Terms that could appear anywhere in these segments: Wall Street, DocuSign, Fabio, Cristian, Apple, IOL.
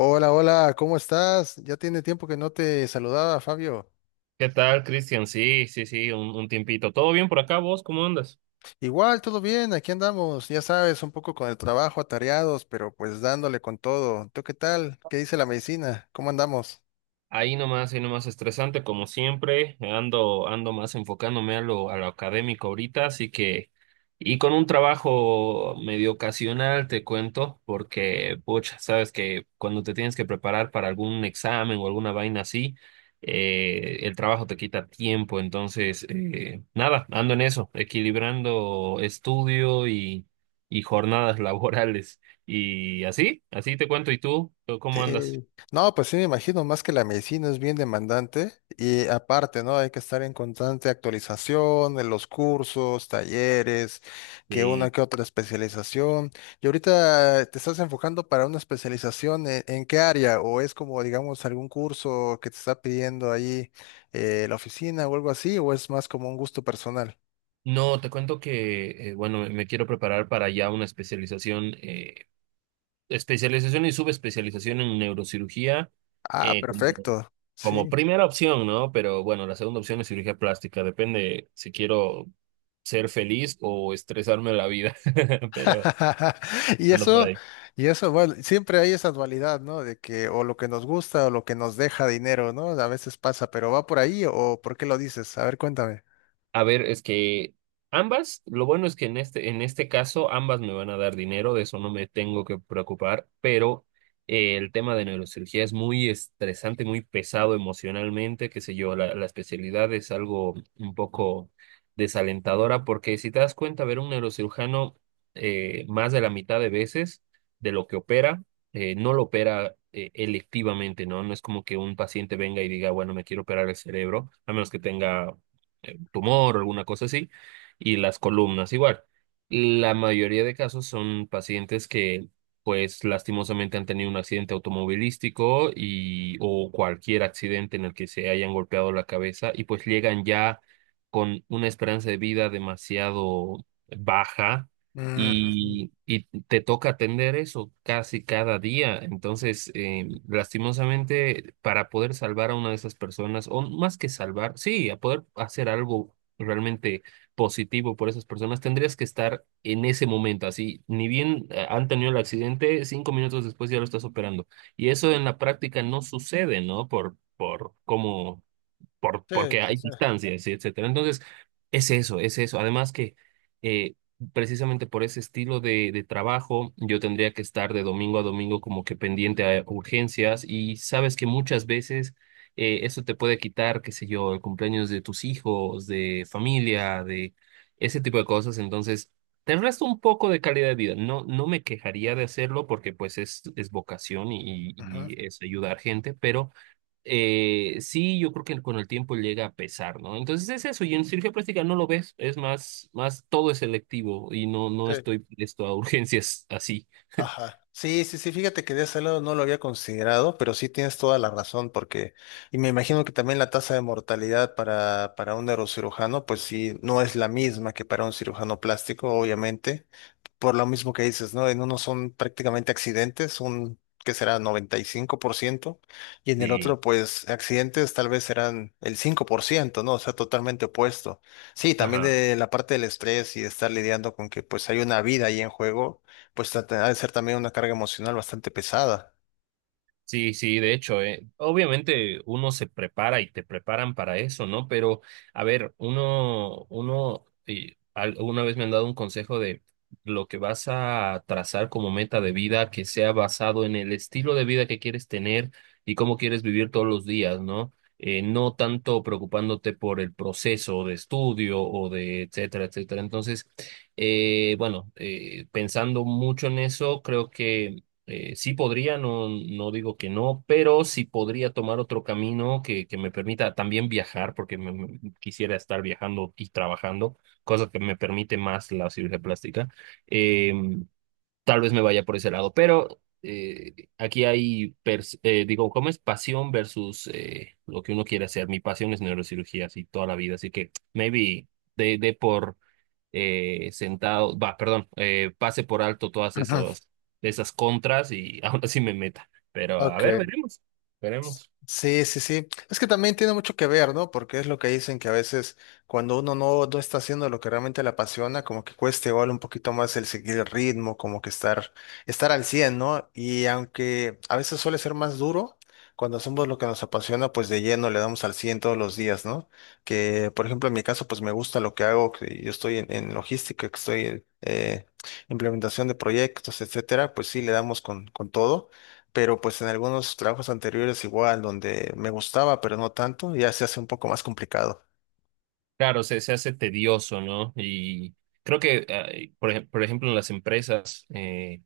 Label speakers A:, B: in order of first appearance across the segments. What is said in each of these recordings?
A: Hola, hola, ¿cómo estás? Ya tiene tiempo que no te saludaba, Fabio.
B: ¿Qué tal, Cristian? Sí, sí, sí, un tiempito. ¿Todo bien por acá, vos? ¿Cómo andas?
A: Igual, todo bien, aquí andamos, ya sabes, un poco con el trabajo, atareados, pero pues dándole con todo. ¿Tú qué tal? ¿Qué dice la medicina? ¿Cómo andamos?
B: Ahí nomás estresante, como siempre, ando más enfocándome a lo académico ahorita, así que, y con un trabajo medio ocasional, te cuento, porque, pucha, sabes que cuando te tienes que preparar para algún examen o alguna vaina así, el trabajo te quita tiempo, entonces, nada, ando en eso, equilibrando estudio y jornadas laborales, y así, así te cuento. ¿Y tú? ¿Cómo andas?
A: Sí. No, pues sí, me imagino, más que la medicina es bien demandante y aparte, ¿no? Hay que estar en constante actualización en los cursos, talleres, que una
B: Sí.
A: que otra especialización. Y ahorita te estás enfocando para una especialización en qué área o es como, digamos, algún curso que te está pidiendo ahí la oficina o algo así, o es más como un gusto personal.
B: No, te cuento que, bueno, me quiero preparar para ya una especialización, especialización y subespecialización en neurocirugía,
A: Ah,
B: eh, como,
A: perfecto.
B: como
A: Sí.
B: primera opción, ¿no? Pero bueno, la segunda opción es cirugía plástica, depende si quiero ser feliz o estresarme la vida, pero
A: Y
B: ando por
A: eso,
B: ahí.
A: y eso, bueno, siempre hay esa dualidad, ¿no? De que o lo que nos gusta o lo que nos deja dinero, ¿no? A veces pasa, pero ¿va por ahí o por qué lo dices? A ver, cuéntame.
B: A ver, es que ambas, lo bueno es que en este caso ambas me van a dar dinero, de eso no me tengo que preocupar, pero el tema de neurocirugía es muy estresante, muy pesado emocionalmente, qué sé yo, la especialidad es algo un poco desalentadora, porque si te das cuenta, ver un neurocirujano más de la mitad de veces de lo que opera, no lo opera electivamente, ¿no? No es como que un paciente venga y diga, bueno, me quiero operar el cerebro, a menos que tenga tumor o alguna cosa así, y las columnas igual. La mayoría de casos son pacientes que, pues, lastimosamente han tenido un accidente automovilístico y, o cualquier accidente en el que se hayan golpeado la cabeza y pues llegan ya con una esperanza de vida demasiado baja
A: Mm, ujú.
B: y te toca atender eso casi cada día. Entonces, lastimosamente, para poder salvar a una de esas personas, o más que salvar, sí, a poder hacer algo realmente positivo por esas personas, tendrías que estar en ese momento, así, ni bien han tenido el accidente, cinco minutos después ya lo estás operando. Y eso en la práctica no sucede, ¿no? Por cómo
A: Sí,
B: porque
A: sí,
B: hay
A: sí.
B: distancias, y etcétera. Entonces, es eso, es eso. Además que eh, precisamente por ese estilo de trabajo, yo tendría que estar de domingo a domingo como que pendiente a urgencias y sabes que muchas veces eso te puede quitar, qué sé yo, el cumpleaños de tus hijos, de familia, de ese tipo de cosas. Entonces, te resta un poco de calidad de vida. No, no me quejaría de hacerlo porque pues es vocación y,
A: Ujú,
B: y es ayudar gente, pero sí, yo creo que con el tiempo llega a pesar, ¿no? Entonces es eso, y en cirugía plástica no lo ves, es más, más todo es selectivo y no, no
A: sí.
B: estoy listo a urgencias así.
A: Ajá. Sí, sí, sí, fíjate que de ese lado no lo había considerado, pero sí tienes toda la razón, porque, y me imagino que también la tasa de mortalidad para un neurocirujano, pues sí, no es la misma que para un cirujano plástico, obviamente. Por lo mismo que dices, ¿no? En uno son prácticamente accidentes, un que será 95%, y 5%, y en el
B: Y,
A: otro, pues accidentes tal vez serán el 5%, ¿no? O sea, totalmente opuesto. Sí, también
B: ajá.
A: de la parte del estrés y de estar lidiando con que pues hay una vida ahí en juego, pues trata- ha de ser también una carga emocional bastante pesada.
B: Sí, sí, de hecho, obviamente uno se prepara y te preparan para eso, ¿no? Pero, a ver, una vez me han dado un consejo de lo que vas a trazar como meta de vida, que sea basado en el estilo de vida que quieres tener y cómo quieres vivir todos los días, ¿no? No tanto preocupándote por el proceso de estudio o de etcétera, etcétera. Entonces, bueno, pensando mucho en eso, creo que sí podría, no, no digo que no, pero sí podría tomar otro camino que me permita también viajar, porque quisiera estar viajando y trabajando, cosa que me permite más la cirugía plástica. Eh, tal vez me vaya por ese lado, pero digo, ¿cómo es pasión versus lo que uno quiere hacer? Mi pasión es neurocirugía, así toda la vida, así que maybe de por sentado, va, perdón, pase por alto todas
A: Ujú,
B: esos, esas contras y aún así me meta. Pero a ver,
A: ok.
B: veremos, veremos.
A: Sí, sí, sí. Es que también tiene mucho que ver, ¿no? Porque es lo que dicen que a veces cuando uno no está haciendo lo que realmente le apasiona, como que cuesta igual un poquito más el seguir el ritmo, como que estar, estar al 100, ¿no? Y aunque a veces suele ser más duro, cuando hacemos lo que nos apasiona, pues de lleno le damos al 100 todos los días, ¿no? Que, por ejemplo, en mi caso, pues me gusta lo que hago, que yo estoy en logística, que estoy... implementación de proyectos, etcétera, pues sí, le damos con todo, pero pues en algunos trabajos anteriores igual, donde me gustaba, pero no tanto, ya se hace un poco más complicado.
B: Claro, se hace tedioso, ¿no? Y creo que, por ejemplo, en las empresas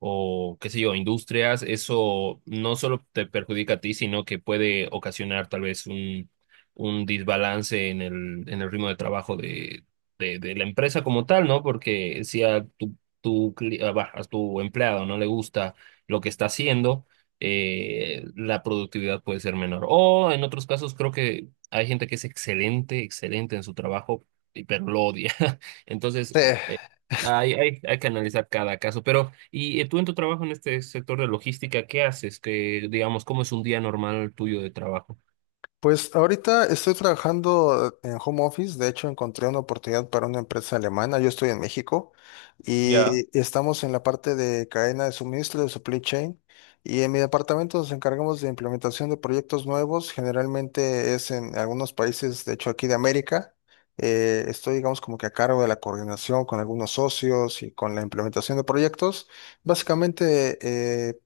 B: o, qué sé yo, industrias, eso no solo te perjudica a ti, sino que puede ocasionar tal vez un desbalance en el ritmo de trabajo de la empresa como tal, ¿no? Porque si a tu, tu, cli- a va, a tu empleado no le gusta lo que está haciendo, la productividad puede ser menor. O en otros casos creo que hay gente que es excelente, excelente en su trabajo, pero lo odia. Entonces, eh, hay que analizar cada caso. Pero, ¿y tú en tu trabajo en este sector de logística, qué haces? Que, digamos, ¿cómo es un día normal tuyo de trabajo?
A: Pues ahorita estoy trabajando en home office, de hecho encontré una oportunidad para una empresa alemana, yo estoy en México
B: Ya.
A: y estamos en la parte de cadena de suministro, de supply chain, y en mi departamento nos encargamos de implementación de proyectos nuevos, generalmente es en algunos países, de hecho aquí de América. Estoy digamos como que a cargo de la coordinación con algunos socios y con la implementación de proyectos. Básicamente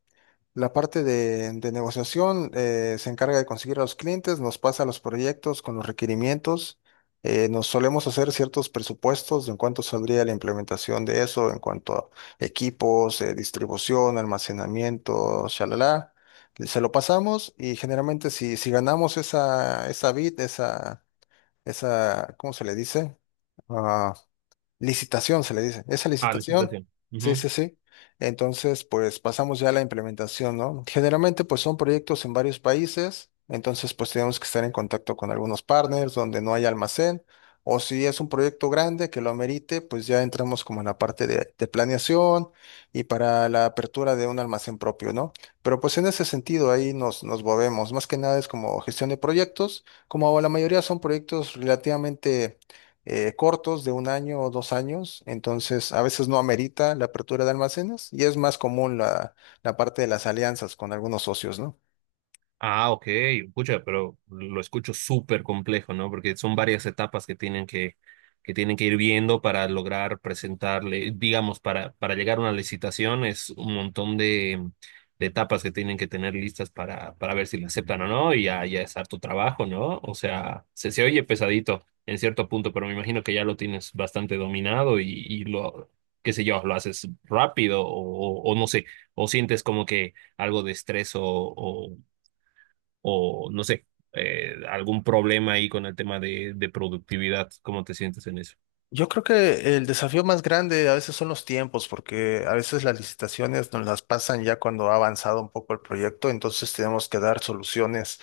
A: la parte de negociación se encarga de conseguir a los clientes, nos pasa los proyectos con los requerimientos, nos solemos hacer ciertos presupuestos de en cuánto saldría la implementación de eso, en cuanto a equipos, distribución, almacenamiento, shalala. Se lo pasamos y generalmente si ganamos esa, esa bid, esa, ¿cómo se le dice? Ah, licitación se le dice. Esa
B: Ah, la
A: licitación,
B: situación.
A: sí, sí, sí. Entonces, pues pasamos ya a la implementación, ¿no? Generalmente, pues son proyectos en varios países, entonces, pues tenemos que estar en contacto con algunos partners donde no hay almacén, o si es un proyecto grande que lo amerite, pues ya entramos como en la parte de planeación y para la apertura de un almacén propio, ¿no? Pero pues en ese sentido ahí nos movemos. Más que nada es como gestión de proyectos, como la mayoría son proyectos relativamente cortos de 1 año o 2 años, entonces a veces no amerita la apertura de almacenes y es más común la, la parte de las alianzas con algunos socios, ¿no?
B: Ah, ok, pucha, pero lo escucho súper complejo, ¿no? Porque son varias etapas que tienen que ir viendo para lograr presentarle, digamos, para llegar a una licitación es un montón de etapas que tienen que tener listas para ver si la aceptan o no, y ya, ya es harto trabajo, ¿no? O sea, se oye pesadito en cierto punto, pero me imagino que ya lo tienes bastante dominado y lo, qué sé yo, lo haces rápido o, o no sé, o sientes como que algo de estrés o no sé, algún problema ahí con el tema de productividad. ¿Cómo te sientes en eso?
A: Yo creo que el desafío más grande a veces son los tiempos, porque a veces las licitaciones nos las pasan ya cuando ha avanzado un poco el proyecto, entonces tenemos que dar soluciones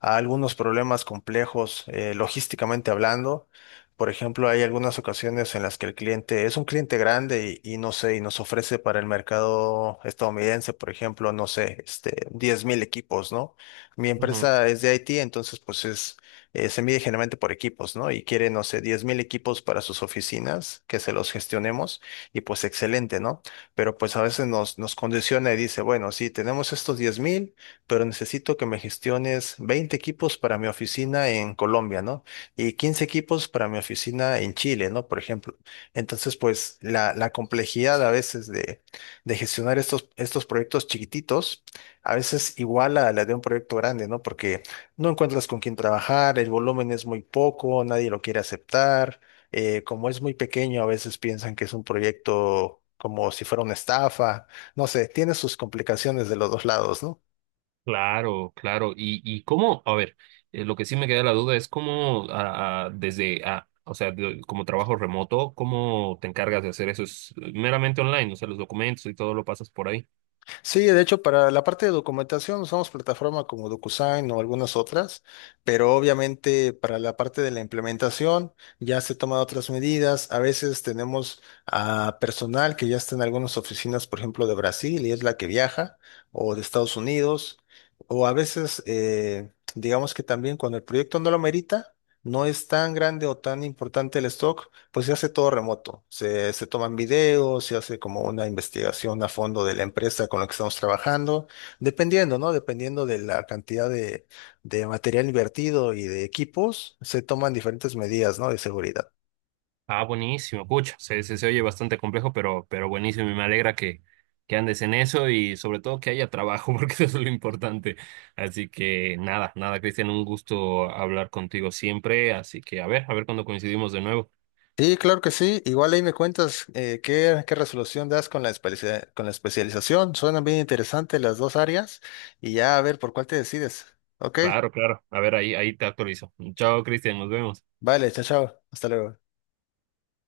A: a algunos problemas complejos logísticamente hablando. Por ejemplo, hay algunas ocasiones en las que el cliente es un cliente grande y no sé, y nos ofrece para el mercado estadounidense, por ejemplo, no sé, este, 10.000 equipos, ¿no? Mi
B: Ujú.
A: empresa es de IT, entonces pues es, se mide generalmente por equipos, ¿no? Y quiere, no sé, 10.000 equipos para sus oficinas, que se los gestionemos, y pues excelente, ¿no? Pero pues a veces nos condiciona y dice, bueno, sí, tenemos estos 10.000, pero necesito que me gestiones 20 equipos para mi oficina en Colombia, ¿no? Y 15 equipos para mi oficina en Chile, ¿no? Por ejemplo. Entonces, pues la complejidad a veces de gestionar estos, estos proyectos chiquititos, a veces igual a la de un proyecto grande, ¿no? Porque no encuentras con quién trabajar, el volumen es muy poco, nadie lo quiere aceptar. Eh, como es muy pequeño, a veces piensan que es un proyecto como si fuera una estafa. No sé, tiene sus complicaciones de los dos lados, ¿no?
B: Claro, claro. Y cómo, a ver, lo que sí me queda la duda es cómo, ah, ah, desde, ah, o sea, como trabajo remoto, ¿cómo te encargas de hacer eso? ¿Es meramente online? O sea, los documentos y todo lo pasas por ahí.
A: Sí, de hecho, para la parte de documentación usamos plataformas como DocuSign o algunas otras, pero obviamente para la parte de la implementación ya se toman otras medidas. A veces tenemos a personal que ya está en algunas oficinas, por ejemplo, de Brasil y es la que viaja, o de Estados Unidos, o a veces, digamos que también cuando el proyecto no lo merita, no es tan grande o tan importante el stock. Pues se hace todo remoto, se toman videos, se hace como una investigación a fondo de la empresa con la que estamos trabajando, dependiendo, ¿no? Dependiendo de la cantidad de material invertido y de equipos, se toman diferentes medidas, ¿no? De seguridad.
B: Ah, buenísimo, pucha, se, se oye bastante complejo, pero buenísimo y me alegra que andes en eso y sobre todo que haya trabajo, porque eso es lo importante. Así que nada, nada, Cristian, un gusto hablar contigo siempre, así que a ver cuando coincidimos de nuevo.
A: Sí, claro que sí. Igual ahí me cuentas qué, qué resolución das con la especia- con la especialización. Suenan bien interesantes las dos áreas y ya a ver por cuál te decides. Ok,
B: Claro, claro, a ver, ahí, ahí te actualizo. Chao, Cristian, nos vemos.
A: vale, chao, chao. Hasta luego.